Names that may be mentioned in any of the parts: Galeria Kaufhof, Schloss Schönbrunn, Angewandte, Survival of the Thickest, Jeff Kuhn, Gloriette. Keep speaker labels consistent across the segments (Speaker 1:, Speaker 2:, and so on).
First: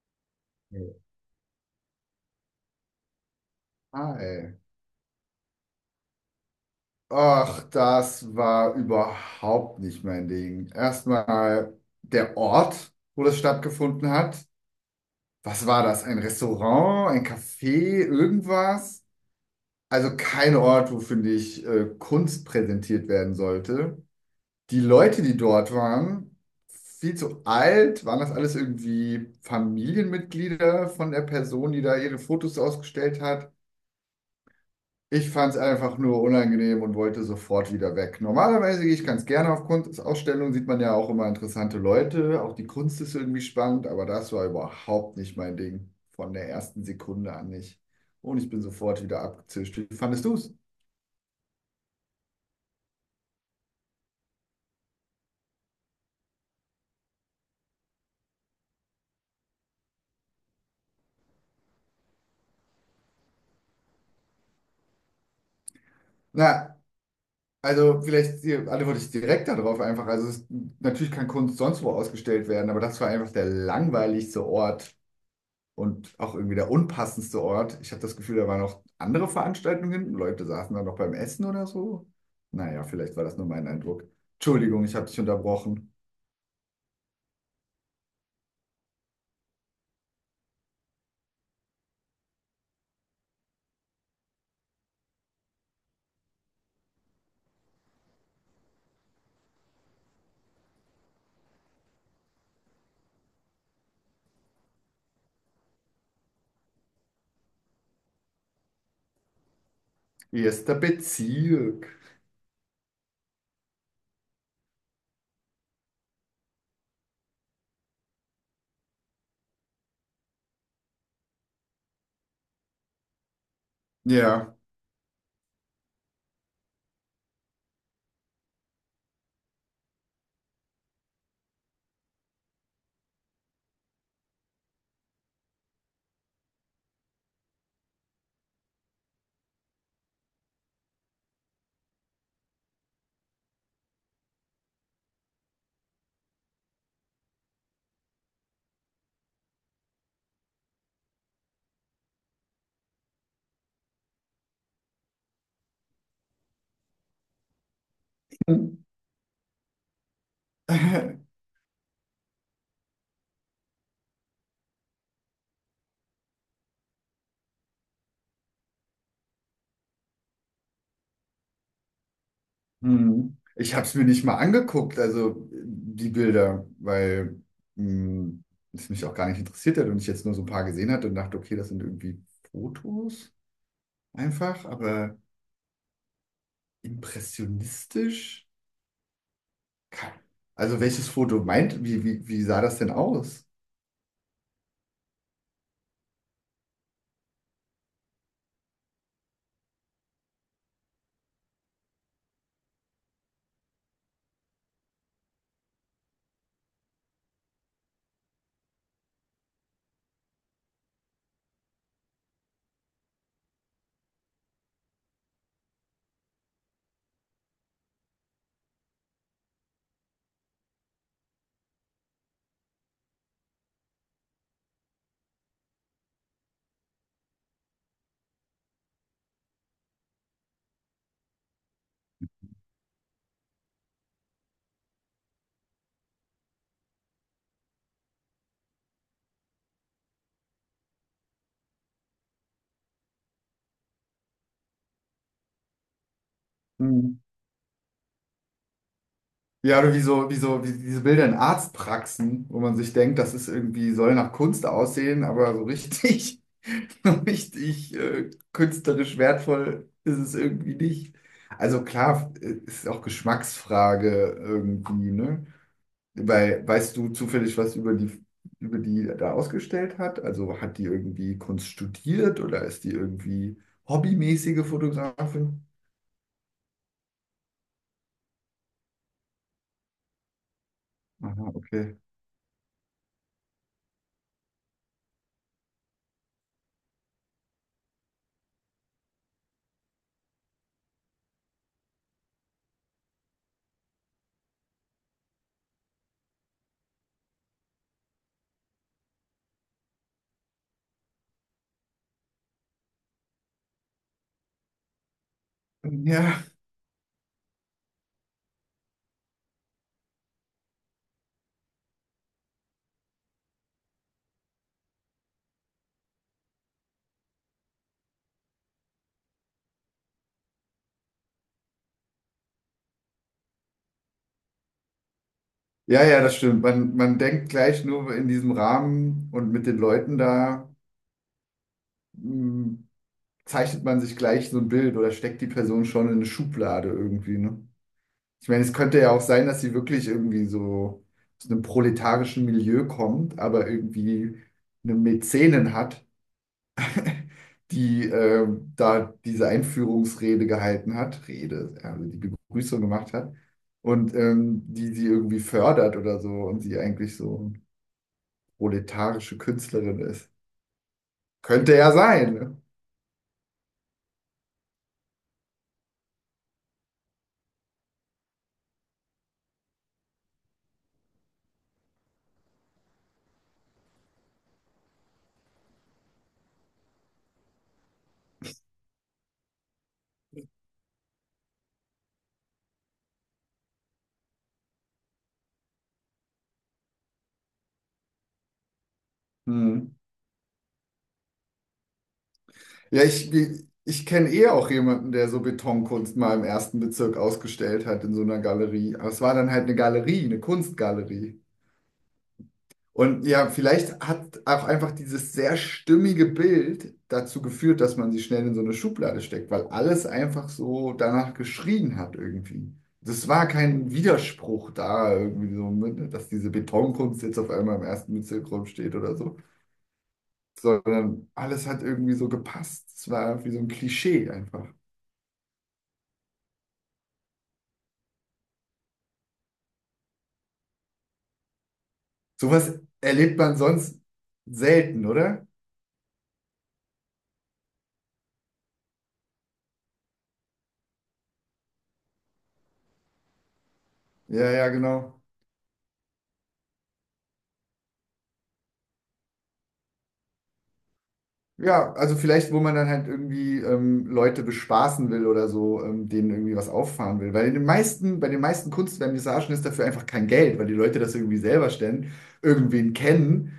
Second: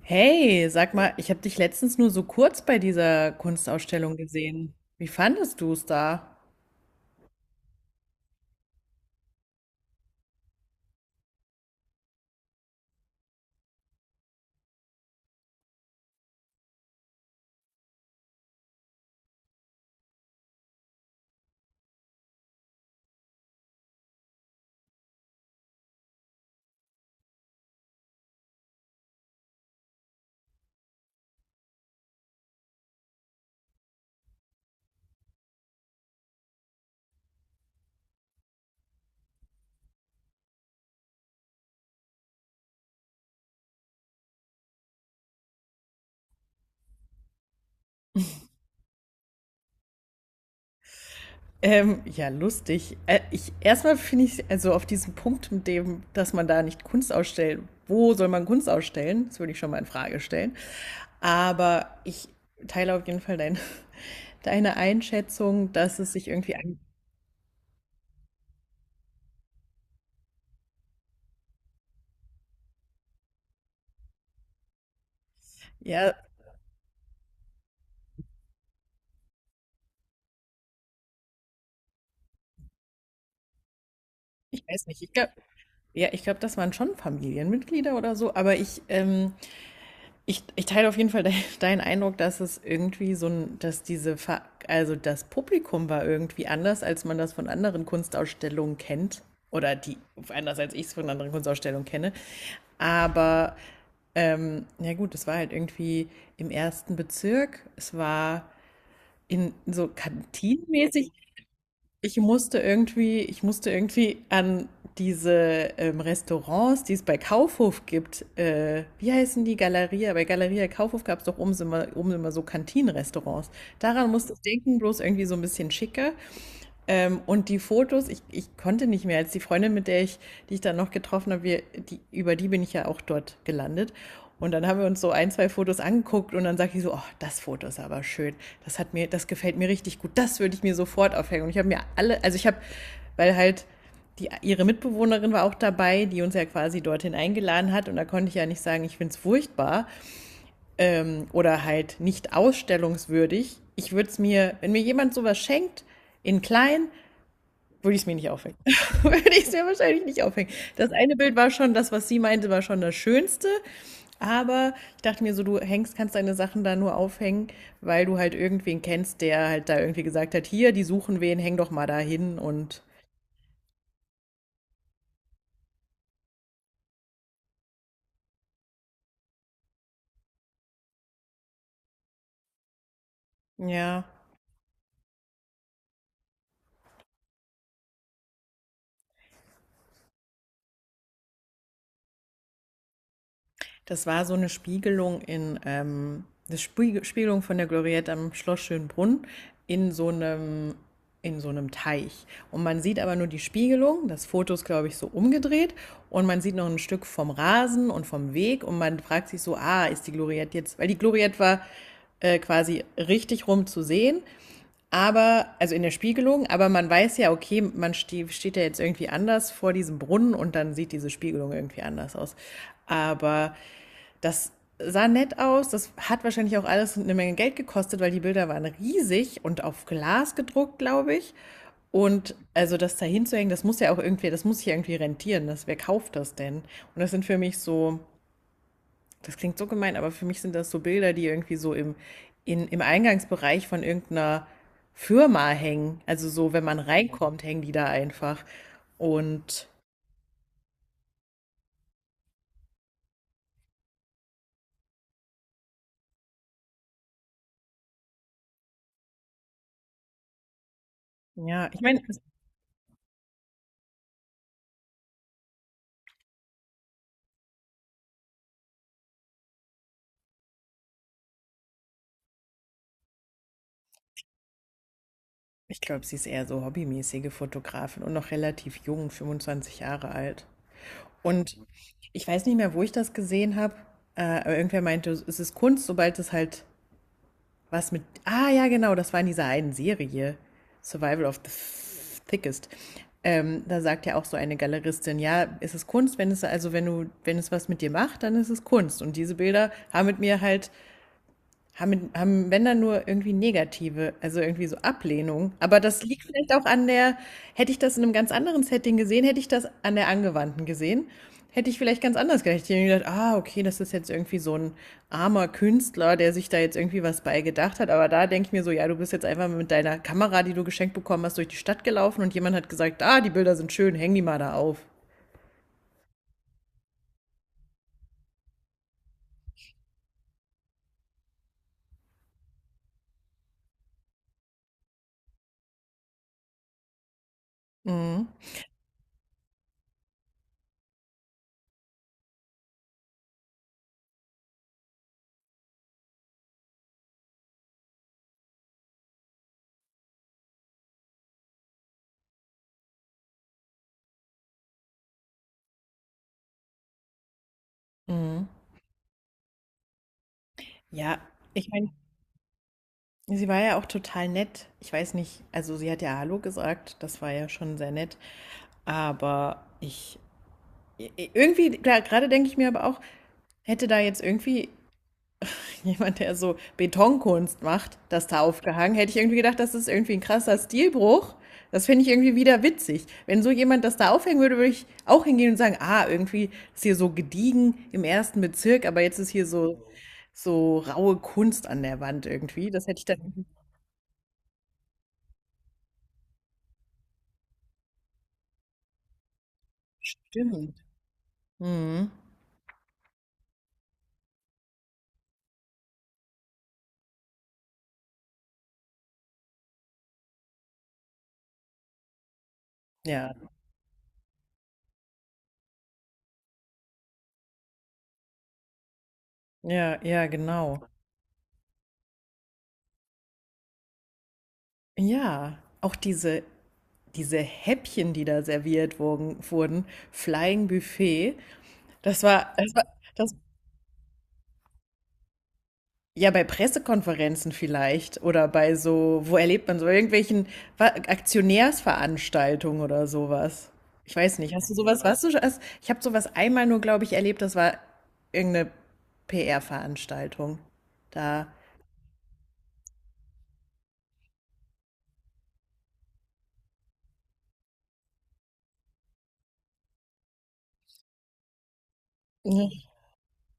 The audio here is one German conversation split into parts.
Speaker 1: Hey, sag mal, ich habe dich letztens nur so kurz bei dieser Kunstausstellung
Speaker 2: Ah,
Speaker 1: gesehen. Wie fandest du es da?
Speaker 2: ach, das war überhaupt nicht mein Ding. Erstmal der Ort, wo das stattgefunden hat. Was war das? Ein Restaurant, ein Café, irgendwas? Also kein Ort, wo, finde ich, Kunst präsentiert werden sollte. Die Leute, die dort waren, viel zu alt. Waren das alles irgendwie Familienmitglieder von der Person, die da ihre Fotos ausgestellt hat? Ich fand es einfach nur unangenehm und wollte sofort wieder weg. Normalerweise gehe ich ganz gerne auf Kunstausstellungen, sieht man ja auch immer interessante Leute, auch die Kunst ist irgendwie spannend, aber das war überhaupt nicht mein Ding. Von der ersten Sekunde an nicht. Und ich bin sofort wieder abgezischt. Wie fandest du es?
Speaker 1: Ja, lustig. Ich erstmal finde ich, also auf diesen Punkt mit dem, dass man da nicht Kunst ausstellt. Wo soll man Kunst ausstellen? Das würde ich schon mal in Frage stellen. Aber ich teile auf jeden Fall dein, deine Einschätzung, dass es sich irgendwie
Speaker 2: Na,
Speaker 1: an.
Speaker 2: also vielleicht hier antworte ich direkt darauf einfach. Also es, natürlich kann Kunst sonst wo ausgestellt werden, aber das war einfach der langweiligste Ort und
Speaker 1: Ja,
Speaker 2: auch irgendwie der unpassendste Ort. Ich habe das Gefühl, da waren noch andere Veranstaltungen hinten. Leute saßen da noch beim Essen oder so. Naja, vielleicht war das nur mein Eindruck.
Speaker 1: ich
Speaker 2: Entschuldigung,
Speaker 1: weiß
Speaker 2: ich
Speaker 1: nicht.
Speaker 2: habe
Speaker 1: Ich
Speaker 2: dich
Speaker 1: glaube,
Speaker 2: unterbrochen.
Speaker 1: ja, ich glaube, das waren schon Familienmitglieder oder so. Aber ich ich teile auf jeden Fall de deinen Eindruck, dass es irgendwie so ein, dass diese, Ver also das Publikum war irgendwie anders, als man das von anderen Kunstausstellungen kennt. Oder die, anders als ich es von anderen Kunstausstellungen kenne. Aber, ja gut, es war halt irgendwie im ersten Bezirk. Es war in so
Speaker 2: Erster
Speaker 1: kantinenmäßig.
Speaker 2: Bezirk.
Speaker 1: Ich musste irgendwie an diese Restaurants, die es bei Kaufhof gibt, wie heißen die Galeria? Bei Galeria Kaufhof gab es doch oben immer so Kantinenrestaurants. Daran musste ich
Speaker 2: Ja.
Speaker 1: denken, bloß irgendwie so ein bisschen schicker. Und die Fotos, ich konnte nicht mehr, als die Freundin, mit der ich, die ich dann noch getroffen habe, wir, die, über die bin ich ja auch dort gelandet. Und dann haben wir uns so ein, zwei Fotos angeguckt und dann sagt ich so, oh, das Foto ist aber schön. Das hat mir, das gefällt mir richtig gut. Das würde ich mir sofort aufhängen. Und ich habe mir alle, also ich habe, weil halt die, ihre Mitbewohnerin war auch dabei, die uns ja quasi dorthin eingeladen hat. Und da konnte ich ja nicht sagen, ich find's furchtbar oder halt nicht ausstellungswürdig. Ich würde es mir, wenn mir jemand sowas schenkt, in klein, würde ich es mir nicht aufhängen. Würde ich es mir wahrscheinlich nicht aufhängen. Das eine Bild war schon, das, was sie meinte, war schon das Schönste. Aber ich dachte mir so, du hängst, kannst deine Sachen da nur aufhängen, weil du halt irgendwen kennst, der halt da irgendwie gesagt hat, hier, die suchen wen, häng doch mal da hin. Und
Speaker 2: Hm. Ich habe es mir nicht mal angeguckt, also die Bilder, weil hm, es mich auch gar nicht interessiert hat und ich jetzt nur so ein paar gesehen hatte und dachte, okay, das sind irgendwie Fotos
Speaker 1: ja,
Speaker 2: einfach, aber impressionistisch. Kein- Also welches Foto meint, wie sah das denn aus?
Speaker 1: das war so eine Spiegelung in, eine Spiegelung von der Gloriette am Schloss Schönbrunn in so einem, in so einem Teich. Und man sieht aber nur die Spiegelung. Das Foto ist, glaube ich, so umgedreht. Und man sieht noch ein Stück vom Rasen und vom Weg. Und man fragt sich so, ah, ist die Gloriette jetzt, weil die Gloriette war quasi richtig rum zu sehen. Aber, also in der Spiegelung, aber man weiß ja, okay, man steht ja jetzt irgendwie anders vor diesem Brunnen und dann sieht diese Spiegelung irgendwie anders aus. Aber das sah nett aus. Das hat wahrscheinlich auch alles eine Menge Geld gekostet, weil die Bilder waren riesig und auf Glas gedruckt, glaube ich. Und also das da hinzuhängen, das muss ja auch irgendwie, das muss ich ja irgendwie rentieren. Das, wer kauft das denn? Und das sind für mich so, das klingt so gemein, aber für mich sind das so Bilder, die irgendwie so im Eingangsbereich von irgendeiner Firma hängen. Also so, wenn man
Speaker 2: Mhm.
Speaker 1: reinkommt, hängen die da einfach. Und
Speaker 2: Ja, oder wie so, wie so, wie diese Bilder in Arztpraxen, wo man sich denkt, das ist irgendwie, soll nach Kunst aussehen, aber so richtig, so richtig künstlerisch wertvoll ist es irgendwie nicht.
Speaker 1: ja, ich
Speaker 2: Also
Speaker 1: meine,
Speaker 2: klar, ist auch Geschmacksfrage irgendwie, ne? Weil, weißt du zufällig was über die da ausgestellt hat? Also hat die irgendwie Kunst studiert oder ist die irgendwie hobbymäßige Fotografin?
Speaker 1: ich glaube, sie ist eher so hobbymäßige Fotografin und noch relativ jung, 25 Jahre alt.
Speaker 2: Aha,
Speaker 1: Und
Speaker 2: okay.
Speaker 1: ich weiß nicht mehr, wo ich das gesehen habe, aber irgendwer meinte, es ist Kunst, sobald es halt was mit. Ah, ja, genau, das war in dieser einen Serie, Survival of the Thickest. Da sagt ja auch so eine Galeristin, ja, es ist Kunst, wenn es also wenn du wenn es was mit dir macht, dann ist es Kunst. Und diese Bilder haben mit mir halt haben wenn dann nur irgendwie negative, also irgendwie so Ablehnung. Aber das liegt
Speaker 2: Ja.
Speaker 1: vielleicht auch an der, hätte ich das in einem ganz anderen Setting gesehen, hätte ich das an der Angewandten gesehen, hätte ich vielleicht ganz anders gedacht. Ich hätte mir gedacht, ah, okay, das ist jetzt irgendwie so ein armer Künstler, der sich da jetzt irgendwie was bei gedacht hat. Aber da denke ich mir so, ja, du bist jetzt einfach mit deiner Kamera, die du geschenkt bekommen hast, durch die Stadt gelaufen und jemand hat gesagt, ah, die Bilder sind schön, häng die mal da auf.
Speaker 2: Ja, ja, das stimmt. Man denkt gleich nur in diesem Rahmen und mit den Leuten da, mh, zeichnet man sich gleich so ein Bild oder steckt die Person schon in eine Schublade irgendwie, ne?
Speaker 1: Mhm.
Speaker 2: Ich meine, es könnte ja auch sein, dass sie wirklich irgendwie so aus einem proletarischen Milieu kommt, aber irgendwie eine Mäzenin hat, die da diese Einführungsrede gehalten hat, Rede, also die Begrüßung gemacht hat und die sie irgendwie fördert oder so und sie eigentlich so eine
Speaker 1: Mhm.
Speaker 2: proletarische Künstlerin ist.
Speaker 1: Ja, ich
Speaker 2: Könnte
Speaker 1: meine,
Speaker 2: ja sein, ne?
Speaker 1: sie war ja auch total nett. Ich weiß nicht, also sie hat ja Hallo gesagt, das war ja schon sehr nett. Aber ich, irgendwie, klar, gerade denke ich mir aber auch, hätte da jetzt irgendwie jemand, der so Betonkunst macht, das da aufgehangen, hätte ich irgendwie gedacht, das ist irgendwie ein krasser Stilbruch. Das finde ich irgendwie wieder witzig. Wenn so jemand das da aufhängen würde, würde ich auch hingehen und sagen, ah, irgendwie ist hier so gediegen im ersten Bezirk, aber jetzt ist hier
Speaker 2: Hm.
Speaker 1: so raue Kunst an der Wand irgendwie. Das hätte
Speaker 2: Ja,
Speaker 1: ich
Speaker 2: ich,
Speaker 1: dann.
Speaker 2: ich kenne eh auch jemanden, der so Betonkunst mal im ersten Bezirk ausgestellt hat in so einer Galerie. Aber es war dann halt eine Galerie, eine
Speaker 1: Stimmt.
Speaker 2: Kunstgalerie.
Speaker 1: Mhm.
Speaker 2: Und ja, vielleicht hat auch einfach dieses sehr stimmige Bild dazu geführt, dass man sie schnell in so eine Schublade steckt, weil alles einfach so danach geschrien hat irgendwie. Das
Speaker 1: Ja,
Speaker 2: war kein Widerspruch da irgendwie so, ne, dass diese Betonkunst jetzt auf einmal im ersten Bezirk steht oder so,
Speaker 1: ja, ja, genau.
Speaker 2: sondern alles hat irgendwie so gepasst. Es war irgendwie so ein Klischee einfach.
Speaker 1: Ja, auch diese Häppchen, die da serviert wurden, Flying Buffet, das war, das
Speaker 2: Sowas
Speaker 1: war, das,
Speaker 2: erlebt man sonst selten, oder?
Speaker 1: ja, bei Pressekonferenzen vielleicht oder bei so, wo erlebt man so, irgendwelchen Aktionärsveranstaltungen oder sowas. Ich weiß
Speaker 2: Ja,
Speaker 1: nicht,
Speaker 2: ja,
Speaker 1: hast du sowas,
Speaker 2: genau.
Speaker 1: warst du schon, ich habe sowas einmal nur, glaube ich, erlebt, das war irgendeine PR-Veranstaltung. Da.
Speaker 2: Ja, also vielleicht, wo man dann halt irgendwie Leute bespaßen will oder so, denen irgendwie was auffahren will. Weil in den meisten, bei den meisten Kunstvernissagen ist dafür einfach kein Geld, weil die Leute das irgendwie selber stellen,
Speaker 1: Ja.
Speaker 2: irgendwen kennen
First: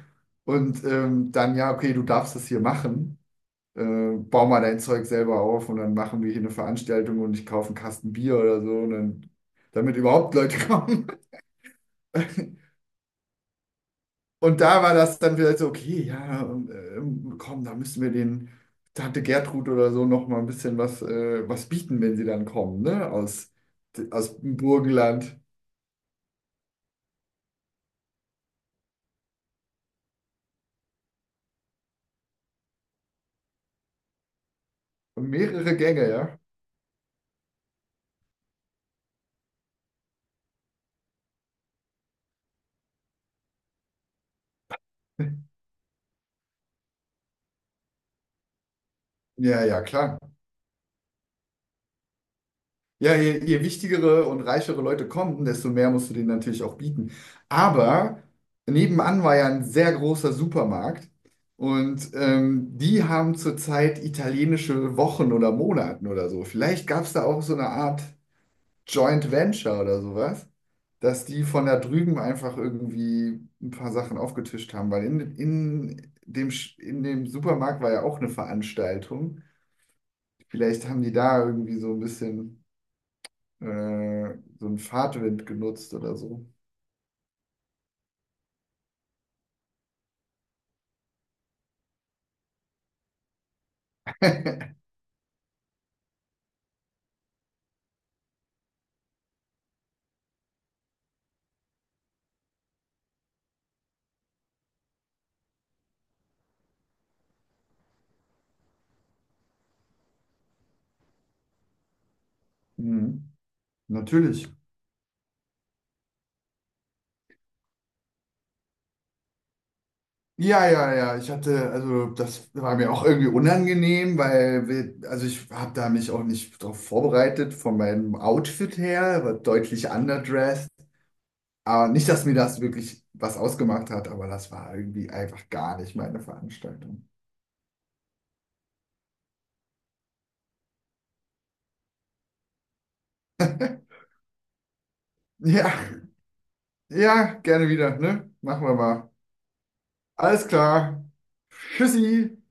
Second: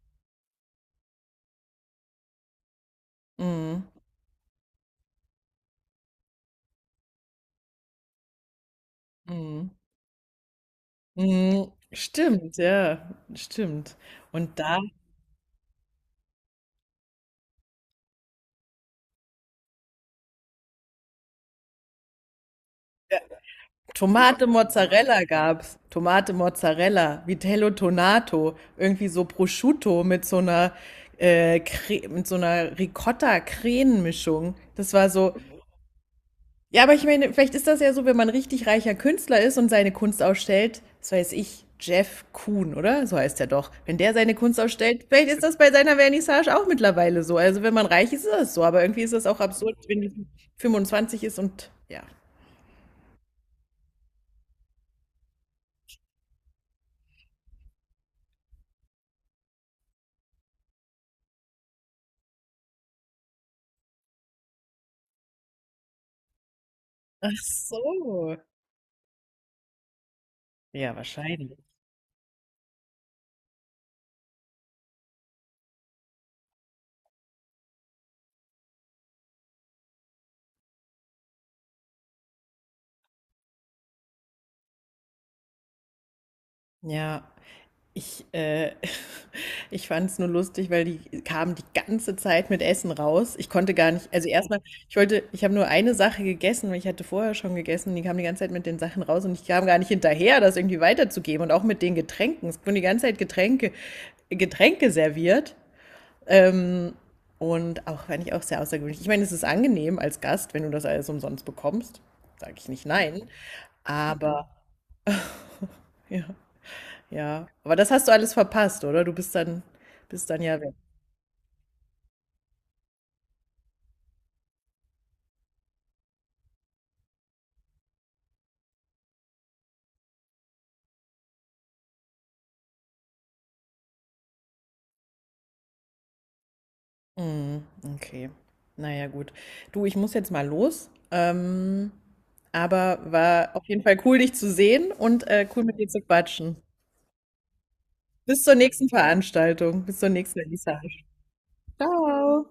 Speaker 2: und dann, ja, okay, du darfst das hier machen,
Speaker 1: Mhm.
Speaker 2: bau mal dein Zeug selber auf und dann machen wir hier eine Veranstaltung und ich kaufe einen Kasten Bier oder so und dann,
Speaker 1: Mhm.
Speaker 2: damit überhaupt Leute kommen.
Speaker 1: Mhm. Stimmt, ja, stimmt. Und
Speaker 2: Und
Speaker 1: da
Speaker 2: da war das dann vielleicht so, okay, ja, komm, da müssen wir den Tante Gertrud oder so noch mal ein bisschen was, was bieten, wenn sie dann kommen, ne? Aus
Speaker 1: Tomate
Speaker 2: dem
Speaker 1: Mozzarella
Speaker 2: Burgenland.
Speaker 1: gab's. Tomate Mozzarella, Vitello Tonato, irgendwie so Prosciutto mit so einer Ricotta-Creme-Mischung. Das war so,
Speaker 2: Mehrere Gänge, ja.
Speaker 1: ja, aber ich meine, vielleicht ist das ja so, wenn man richtig reicher Künstler ist und seine Kunst ausstellt, das weiß ich, Jeff Kuhn, oder? So heißt er doch. Wenn der seine Kunst ausstellt, vielleicht ist das bei seiner Vernissage auch mittlerweile so. Also wenn man reich ist, ist das so. Aber irgendwie ist das auch
Speaker 2: Ja,
Speaker 1: absurd,
Speaker 2: ja,
Speaker 1: wenn die
Speaker 2: klar.
Speaker 1: 25 ist und ja.
Speaker 2: Ja, je wichtigere und reichere Leute kommen, desto mehr musst du denen natürlich auch bieten. Aber nebenan war ja ein sehr großer Supermarkt und die haben zurzeit italienische Wochen oder Monaten oder so. Vielleicht gab es da
Speaker 1: Ach
Speaker 2: auch so eine Art
Speaker 1: so.
Speaker 2: Joint Venture oder sowas,
Speaker 1: Ja,
Speaker 2: dass die
Speaker 1: wahrscheinlich.
Speaker 2: von da drüben einfach irgendwie ein paar Sachen aufgetischt haben, weil in dem, in dem Supermarkt war ja auch eine Veranstaltung. Vielleicht haben die da irgendwie so ein bisschen äh, so einen Fahrtwind genutzt oder so.
Speaker 1: Ja. Ich, äh, Ich fand es nur lustig, weil die kamen die ganze Zeit mit Essen raus. Ich konnte gar nicht, also erstmal, ich wollte, ich habe nur eine Sache gegessen, weil ich hatte vorher schon gegessen und die kamen die ganze Zeit mit den Sachen raus und ich kam gar nicht hinterher, das irgendwie weiterzugeben und auch mit den Getränken. Es wurden die ganze Zeit Getränke serviert. Ähm, und auch, fand ich auch sehr außergewöhnlich. Ich meine, es ist angenehm als Gast, wenn du das alles umsonst bekommst. Sage ich nicht nein.
Speaker 2: Mhm. Natürlich.
Speaker 1: Aber, ja. Ja, aber das hast du alles verpasst, oder? Du bist dann, ja
Speaker 2: Ja,
Speaker 1: weg.
Speaker 2: ja, ja. Ich hatte, also das war mir auch irgendwie unangenehm, weil wir, also ich habe da mich auch nicht darauf vorbereitet, von meinem Outfit her, war deutlich underdressed. Aber nicht, dass mir das wirklich was ausgemacht hat, aber das war irgendwie einfach gar nicht meine Veranstaltung.
Speaker 1: Mhm, okay. Naja, gut. Du, ich muss jetzt mal los. Aber war auf jeden Fall cool, dich zu sehen und cool
Speaker 2: Ja,
Speaker 1: mit dir zu quatschen.
Speaker 2: ja, gerne wieder, ne?
Speaker 1: Bis zur
Speaker 2: Machen wir
Speaker 1: nächsten
Speaker 2: mal.
Speaker 1: Veranstaltung, bis zur nächsten
Speaker 2: Alles
Speaker 1: Vernissage.
Speaker 2: klar. Tschüssi.
Speaker 1: Ciao.